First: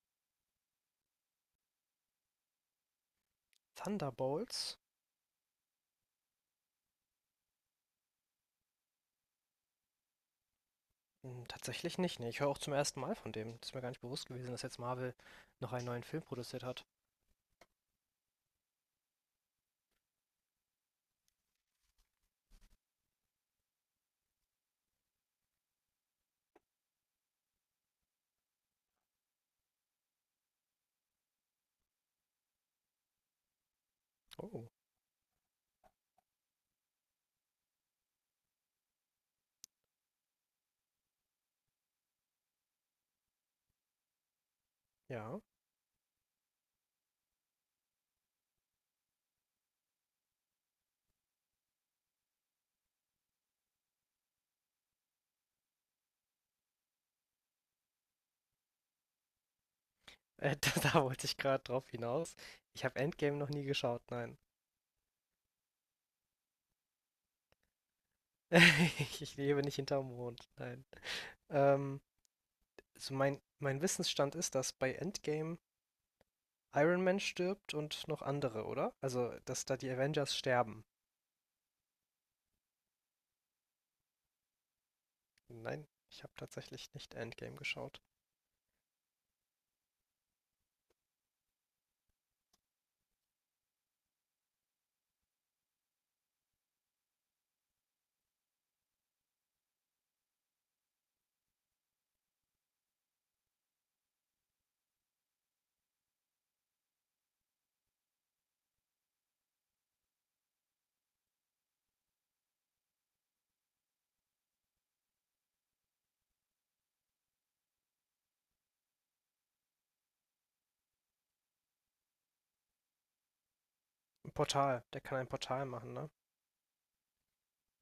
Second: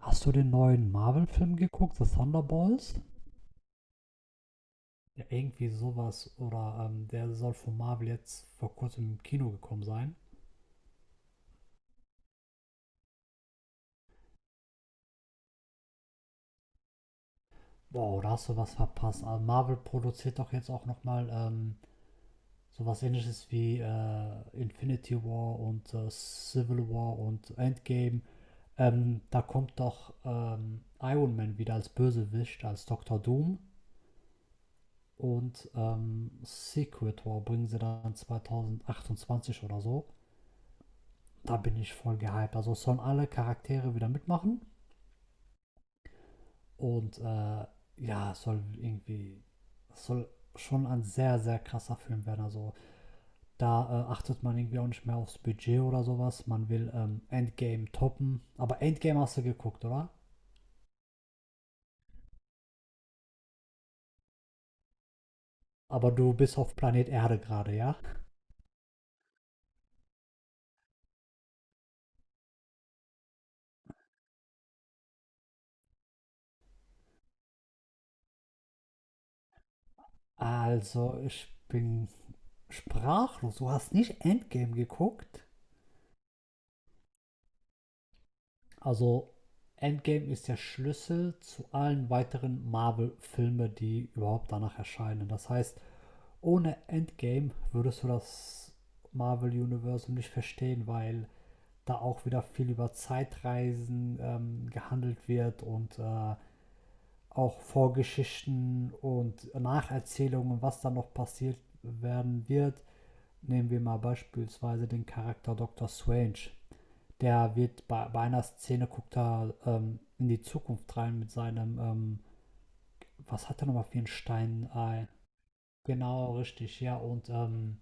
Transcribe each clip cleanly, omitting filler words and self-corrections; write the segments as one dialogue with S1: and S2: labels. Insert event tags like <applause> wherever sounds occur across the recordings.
S1: Hast du den neuen Marvel-Film geguckt, The Thunderbolts?
S2: Thunderbolts?
S1: Ja, irgendwie sowas. Oder Der soll von Marvel jetzt vor kurzem im Kino gekommen sein.
S2: Tatsächlich nicht, ne. Ich höre auch zum ersten Mal von dem. Das ist mir gar nicht bewusst gewesen, dass jetzt Marvel noch einen neuen Film produziert hat.
S1: Wow, da hast du was verpasst. Also Marvel produziert doch jetzt auch nochmal sowas ähnliches wie Infinity War und Civil War und Endgame. Da kommt doch Iron Man wieder als Bösewicht, als Dr. Doom.
S2: Oh.
S1: Secret War bringen sie dann 2028 oder so. Da bin ich voll gehypt. Also sollen alle Charaktere wieder mitmachen
S2: Ja. <laughs>
S1: und äh, ja, soll irgendwie, soll schon ein sehr, sehr krasser Film werden. Also da achtet man irgendwie auch nicht mehr aufs Budget oder sowas. Man will Endgame toppen. Aber Endgame hast du geguckt, oder?
S2: Da wollte ich gerade drauf hinaus. Ich habe Endgame noch nie geschaut, nein.
S1: Aber du bist auf Planet Erde gerade, ja?
S2: <laughs> Ich lebe nicht hinterm Mond, nein. Ähm, also mein Wissensstand ist, dass bei Endgame Iron Man stirbt und noch andere, oder? Also, dass da die Avengers sterben.
S1: Also ich bin sprachlos. Du hast nicht Endgame geguckt?
S2: Nein, ich habe tatsächlich nicht Endgame geschaut.
S1: Also Endgame ist der Schlüssel zu allen weiteren Marvel-Filmen, die überhaupt danach erscheinen. Das heißt, ohne Endgame würdest du das Marvel-Universum nicht verstehen, weil da auch wieder viel über Zeitreisen gehandelt wird und auch Vorgeschichten und Nacherzählungen, was da noch passiert werden wird. Nehmen wir mal beispielsweise den Charakter Dr. Strange, der wird bei einer Szene, guckt er in die Zukunft rein mit seinem, was hat er nochmal für einen
S2: Ein
S1: Stein?
S2: Portal, der kann ein Portal machen, ne?
S1: Genau, richtig, ja. Und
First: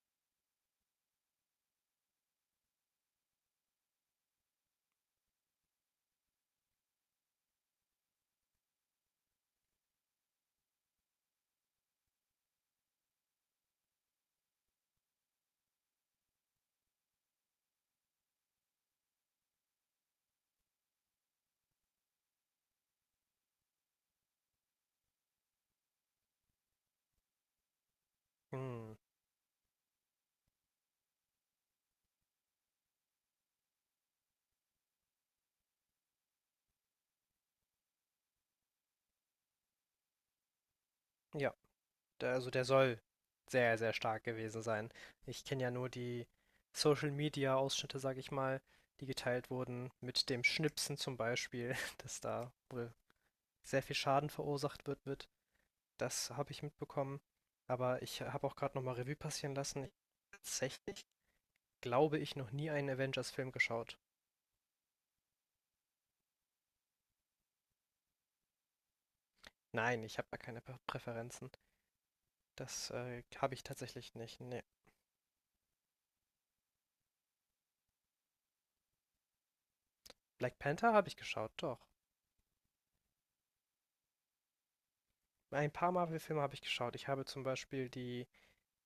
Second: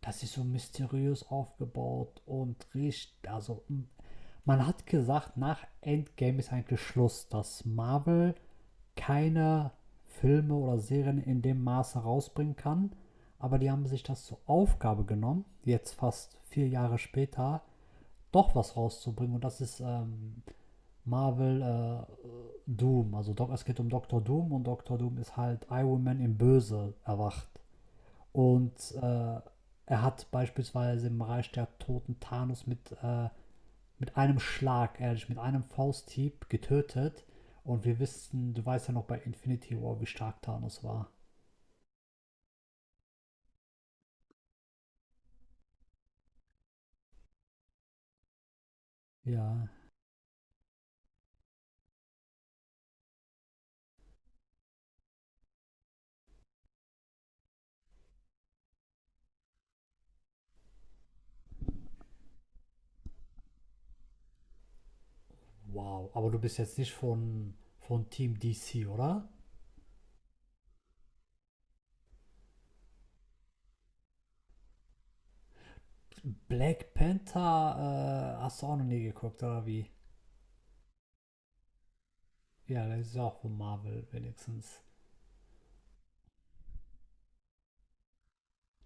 S1: das ist so mysteriös aufgebaut und riecht, also man hat gesagt, nach Endgame ist eigentlich Schluss, dass Marvel keine Filme oder Serien in dem Maße rausbringen kann. Aber die haben sich das zur Aufgabe genommen, jetzt fast 4 Jahre später, doch was rauszubringen. Und das ist Marvel Doom. Also Doc, es geht um Dr. Doom, und Dr. Doom ist halt Iron Man im Böse erwacht. Und
S2: Hm,
S1: äh, Er hat beispielsweise im Reich der Toten Thanos mit einem Schlag, ehrlich, mit einem Fausthieb getötet. Und wir wissen, du weißt ja noch bei Infinity War, wie stark Thanos war.
S2: ja. Also der soll sehr, sehr stark gewesen sein. Ich kenne ja nur die Social Media Ausschnitte, sag ich mal, die geteilt
S1: Ja.
S2: wurden, mit dem Schnipsen zum Beispiel, <laughs> dass da wohl sehr viel Schaden verursacht wird. Das habe ich mitbekommen. Aber ich habe auch gerade nochmal Revue passieren lassen. Tatsächlich glaube ich noch nie einen Avengers-Film geschaut.
S1: Wow. Aber du bist jetzt nicht von Team DC, oder?
S2: Nein, ich habe da keine Prä- Präferenzen. Das habe ich tatsächlich nicht. Nee.
S1: Black Panther hast du auch noch nie geguckt, oder wie?
S2: Black Panther habe ich geschaut, doch.
S1: Ja, das ist auch von Marvel wenigstens.
S2: Ein paar Marvel-Filme habe ich geschaut. Ich habe zum Beispiel die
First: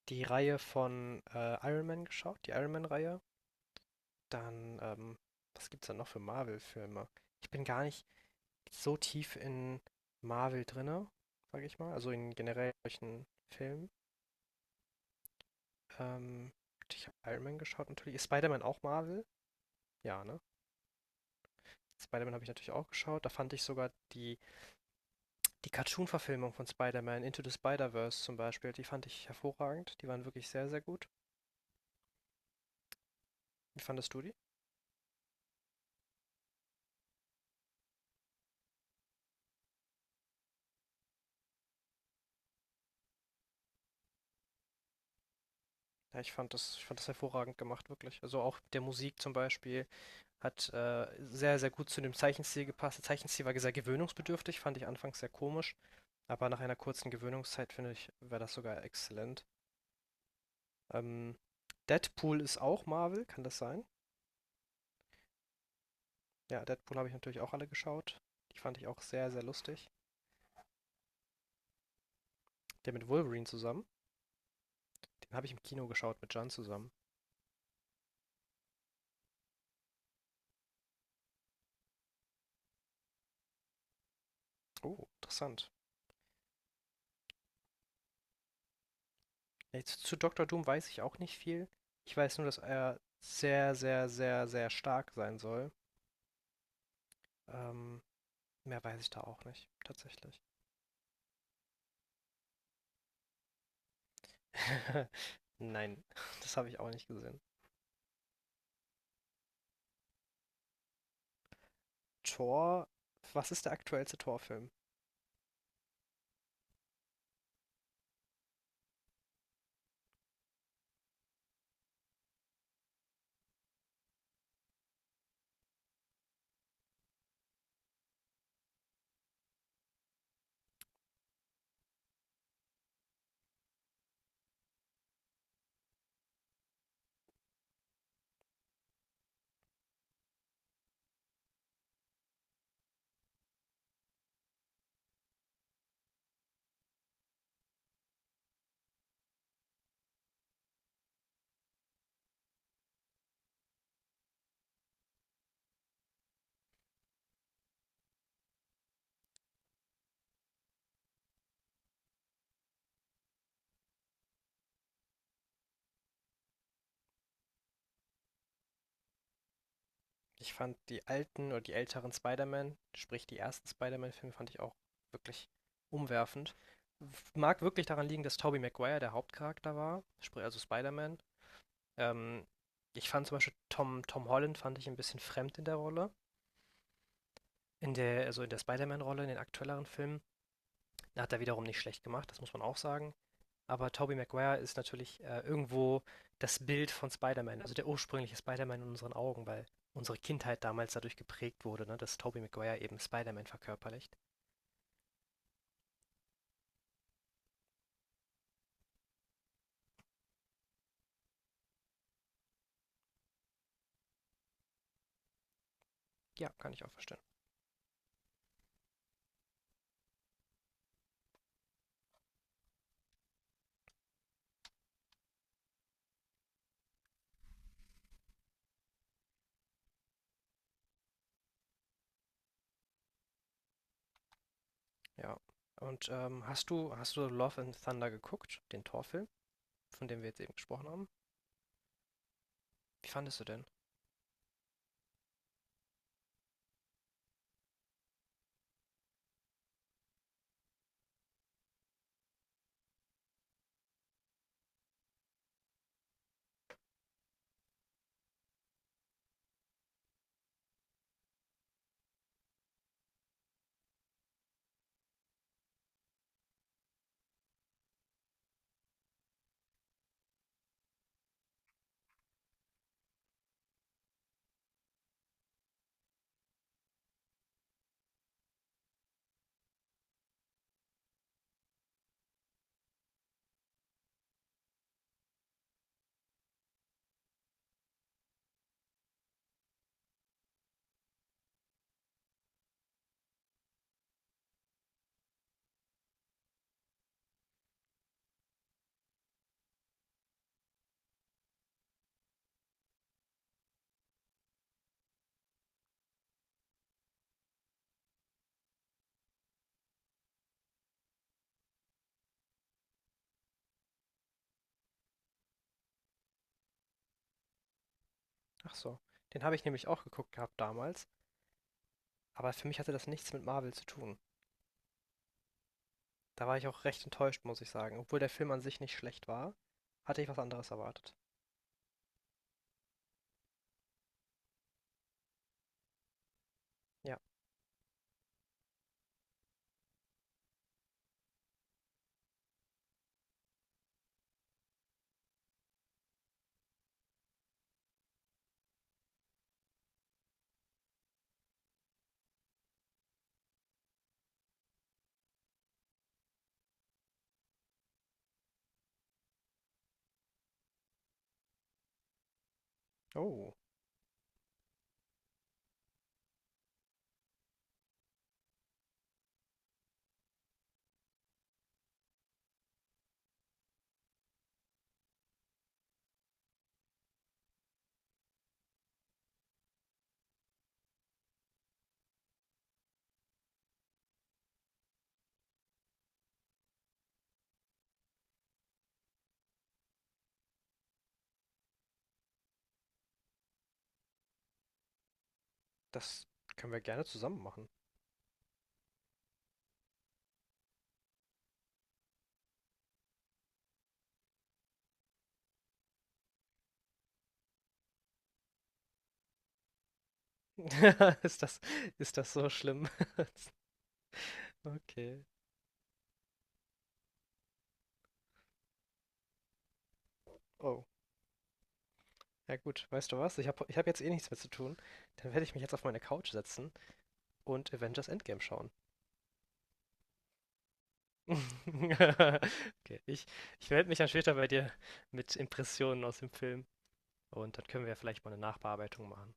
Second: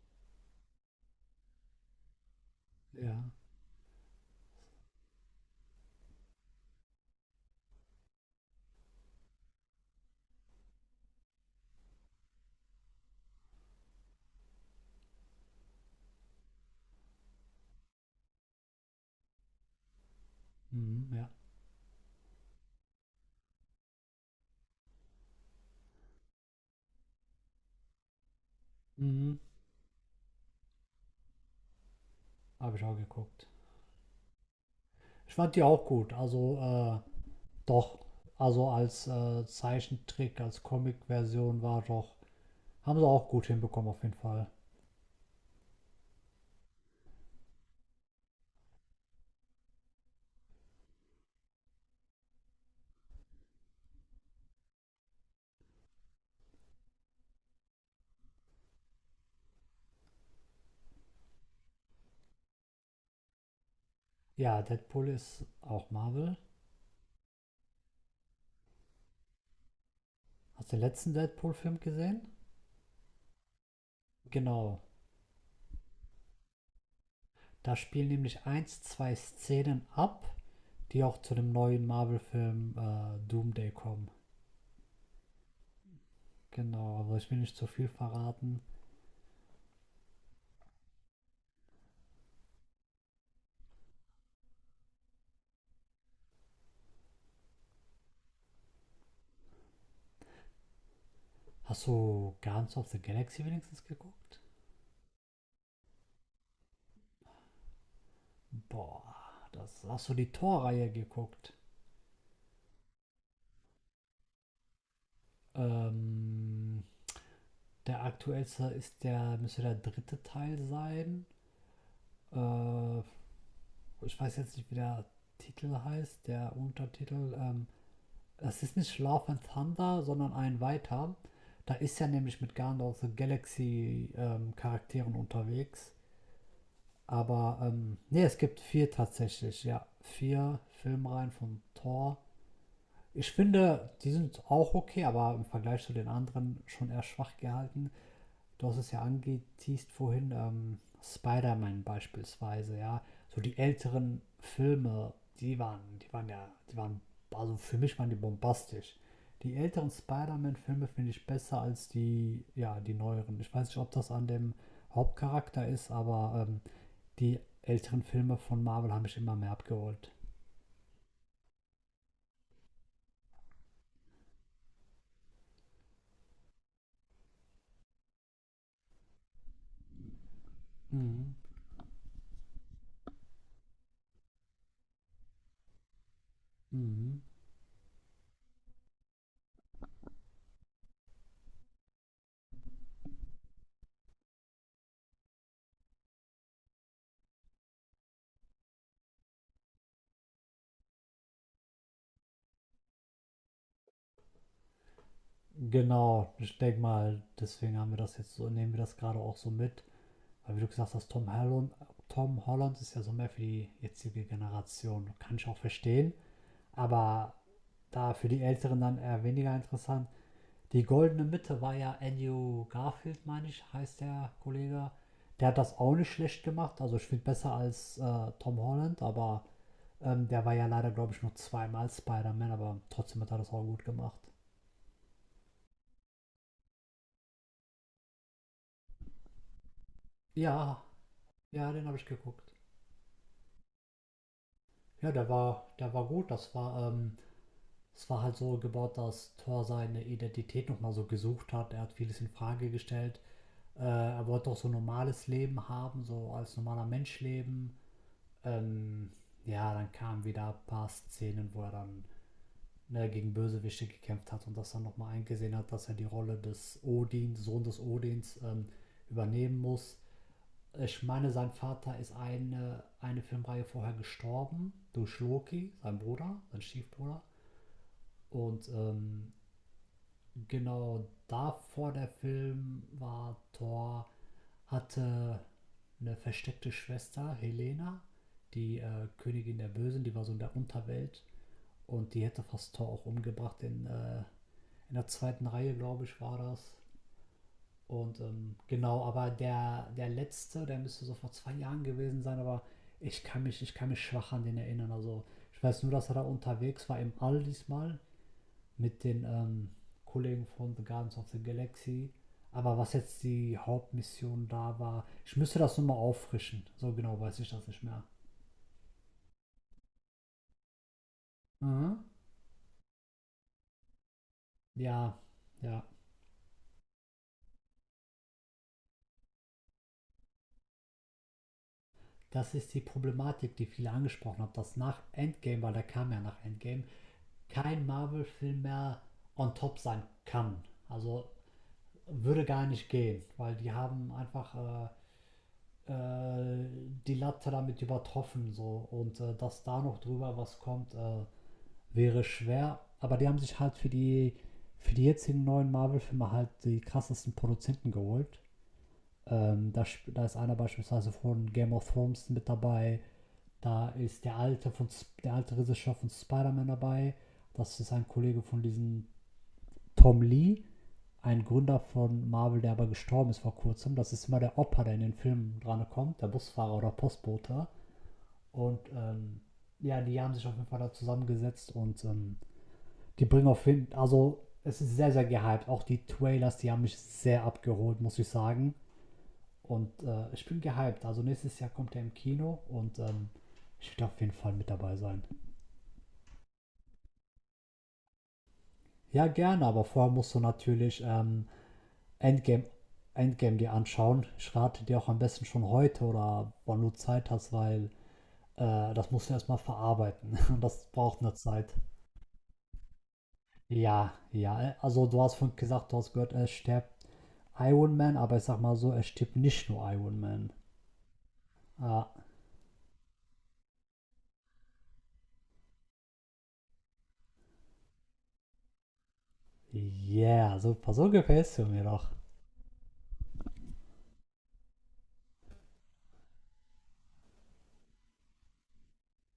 S2: die Reihe von Iron Man geschaut, die Iron Man-Reihe.
S1: Ja.
S2: Dann, was gibt's da noch für Marvel-Filme? Ich bin gar nicht so tief in Marvel drinne, sage ich mal. Also in generell solchen Filmen. Ähm, Ich habe Iron Man geschaut natürlich. Ist Spider-Man auch Marvel? Ja, ne?
S1: Mhm, ja.
S2: Spider-Man habe ich natürlich auch geschaut. Da fand ich sogar die Cartoon-Verfilmung von Spider-Man, Into the Spider-Verse zum Beispiel, die fand ich
S1: Mhm.
S2: hervorragend. Die waren wirklich sehr, sehr gut.
S1: Habe ich auch geguckt.
S2: Wie fandest du die?
S1: Ich fand die auch gut. Also, doch. Also als Zeichentrick, als Comic-Version, war doch. Haben sie auch gut hinbekommen, auf jeden Fall.
S2: Ja, ich fand das hervorragend gemacht, wirklich. Also auch mit der Musik zum Beispiel hat sehr, sehr gut zu dem Zeichenstil gepasst. Der Zeichenstil war sehr gewöhnungsbedürftig, fand ich anfangs sehr komisch, aber nach einer kurzen Gewöhnungszeit, finde ich, wäre das sogar exzellent. Ähm, Deadpool ist auch Marvel, kann das sein?
S1: Ja, Deadpool ist auch Marvel.
S2: Ja, Deadpool habe ich natürlich auch alle geschaut. Die fand ich auch sehr, sehr lustig.
S1: Hast du den letzten Deadpool-Film gesehen?
S2: Der mit Wolverine zusammen,
S1: Genau.
S2: den habe ich im Kino geschaut mit Jan zusammen.
S1: Da spielen nämlich eins, zwei Szenen ab, die auch zu dem neuen Marvel-Film Doomday kommen.
S2: Oh, interessant.
S1: Genau, aber ich will nicht zu viel verraten.
S2: Jetzt zu Dr. Doom weiß ich auch nicht viel. Ich weiß nur, dass er sehr, sehr, sehr, sehr stark sein soll. Ähm, mehr weiß ich da auch nicht, tatsächlich.
S1: Hast du Guardians of the Galaxy wenigstens geguckt?
S2: <laughs> Nein, das habe ich auch nicht gesehen.
S1: Boah, das hast du die Thor-Reihe geguckt.
S2: Thor, was ist der aktuellste Thor-Film?
S1: Ähm, Der aktuellste ist der, müsste der dritte Teil sein. Äh, Ich weiß jetzt nicht, wie der Titel heißt, der Untertitel. Das ist nicht Love and Thunder, sondern ein weiter. Da ist ja nämlich mit Guardians of the Galaxy Charakteren unterwegs. Aber nee, es gibt vier tatsächlich, ja. Vier Filmreihen von Thor. Ich finde, die sind auch okay, aber im Vergleich zu den anderen schon eher schwach gehalten. Du hast es ja angeteased vorhin, Spider-Man beispielsweise, ja. So die älteren Filme, die waren, also für mich waren die bombastisch. Die älteren Spider-Man-Filme finde ich besser als die, ja, die neueren. Ich weiß nicht, ob das an dem Hauptcharakter ist, aber die älteren Filme von Marvel haben mich immer mehr abgeholt.
S2: Ich fand die alten oder die älteren Spider-Man, sprich die ersten Spider-Man-Filme, fand ich auch wirklich umwerfend. Mag wirklich daran liegen, dass Tobey Maguire der Hauptcharakter war, sprich also Spider-Man.
S1: Mhm.
S2: Ähm, ich fand zum Beispiel Tom Holland fand ich ein bisschen fremd in der Rolle.
S1: Mhm.
S2: Also in der Spider-Man-Rolle, in den aktuelleren Filmen. Da hat er wiederum nicht schlecht gemacht, das muss man auch sagen. Aber Tobey Maguire ist natürlich irgendwo das Bild von Spider-Man, also der ursprüngliche Spider-Man in unseren Augen, weil unsere Kindheit damals dadurch geprägt wurde, ne, dass Tobey Maguire eben Spider-Man verkörperlicht.
S1: Genau, ich denke mal, deswegen haben wir das jetzt so, nehmen wir das gerade auch so mit. Weil wie du gesagt hast, Tom Holland ist ja so mehr für die jetzige Generation. Kann ich auch verstehen.
S2: Ja, kann ich auch verstehen.
S1: Aber da für die Älteren dann eher weniger interessant. Die goldene Mitte war ja Andrew Garfield, meine ich, heißt der Kollege. Der hat das auch nicht schlecht gemacht. Also ich finde besser als Tom Holland, aber der war ja leider, glaube ich, nur zweimal Spider-Man, aber trotzdem hat er das auch gut gemacht.
S2: Ja. Und hast du Love and Thunder geguckt, den Torfilm, von dem wir jetzt eben
S1: Ja,
S2: gesprochen haben?
S1: ja, den habe ich geguckt.
S2: Wie fandest du denn?
S1: Ja, der war gut. Das war, es war halt so gebaut, dass Thor seine Identität nochmal so gesucht hat. Er hat vieles in Frage gestellt. Er wollte auch so ein normales Leben haben, so als normaler Mensch leben. Ähm, ja, dann kamen wieder ein paar Szenen, wo er dann, ne, gegen Bösewichte gekämpft hat und das dann nochmal eingesehen hat, dass er die Rolle des Odins, Sohn des Odins, übernehmen muss. Ich meine, sein Vater ist eine Filmreihe vorher gestorben durch Loki, sein Bruder, sein Stiefbruder. Und ähm, genau, davor der Film war Thor, hatte eine versteckte Schwester, Helena, die Königin der Bösen, die war so in der Unterwelt. Und die hätte fast Thor auch umgebracht. In der zweiten Reihe, glaube ich, war das. Genau, aber der letzte, der müsste so vor 2 Jahren gewesen sein, aber ich kann mich schwach an den erinnern. Also ich weiß nur, dass er da unterwegs war im All diesmal mit den Kollegen von The Guardians of the Galaxy. Aber was jetzt die Hauptmission da war, ich müsste das nochmal auffrischen. So genau weiß ich das nicht mehr.
S2: Ach so. Den habe ich nämlich auch geguckt gehabt damals,
S1: Mhm.
S2: aber für mich hatte das nichts mit Marvel zu tun.
S1: Ja, ja.
S2: Da war ich auch recht enttäuscht, muss ich sagen. Obwohl der Film an sich nicht schlecht war, hatte ich was anderes erwartet.
S1: Das ist die Problematik, die viele angesprochen haben. Das nach Endgame, weil der kam ja nach Endgame
S2: Ja.
S1: kein Marvel-Film mehr on top sein kann. Also würde gar nicht gehen, weil die haben einfach äh, äh, die Latte damit übertroffen so, und dass da noch drüber was kommt, wäre schwer. Aber die haben sich halt für die jetzigen neuen Marvel-Filme halt die krassesten Produzenten geholt. Ähm, da, Da ist einer beispielsweise von Game of Thrones mit dabei.
S2: Oh,
S1: Da ist der alte Regisseur von Spider-Man dabei. Das ist ein Kollege von diesem Tom Lee, ein Gründer von Marvel, der aber gestorben ist vor kurzem. Das ist immer der Opa, der in den Filmen dran kommt, der Busfahrer oder Postbote. Und ähm, ja, die haben sich auf jeden Fall da zusammengesetzt, und die bringen auf jeden Fall, also es ist sehr, sehr gehypt. Auch die Trailers, die haben mich sehr abgeholt, muss ich sagen. Und ich bin gehypt. Also nächstes Jahr kommt er im Kino, und ich werde auf jeden Fall mit dabei sein.
S2: das können wir gerne zusammen machen.
S1: Ja, gerne, aber vorher musst du natürlich Endgame, Endgame dir anschauen. Ich rate dir auch am besten schon heute oder wann du Zeit hast, weil das musst du erstmal verarbeiten. <laughs> Und das braucht
S2: <laughs>
S1: eine
S2: Ist das,
S1: Zeit.
S2: ist das so schlimm?
S1: Ja, ja. Also
S2: Okay.
S1: du hast vorhin gesagt, du hast gehört, er stirbt Iron Man, aber ich sag mal so, er stirbt nicht nur Iron Man.
S2: Oh.
S1: Ah,
S2: Ja gut, weißt du was? Ich habe ich hab jetzt eh nichts mehr zu tun. Dann werde ich mich jetzt auf meine Couch setzen und Avengers Endgame schauen. <laughs>
S1: yeah, super. So gefällst du mir doch.
S2: Okay, ich melde mich dann später bei dir mit Impressionen aus dem Film. Und dann können wir ja vielleicht mal eine Nachbearbeitung machen.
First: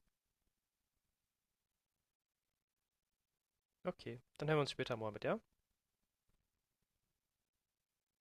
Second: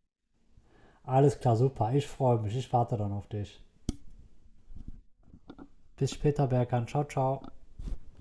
S1: Alles klar, super. Ich freue mich. Ich warte dann auf dich.
S2: Okay, dann hören wir uns später mal mit, ja?
S1: Bis später, Berkan. Ciao, ciao.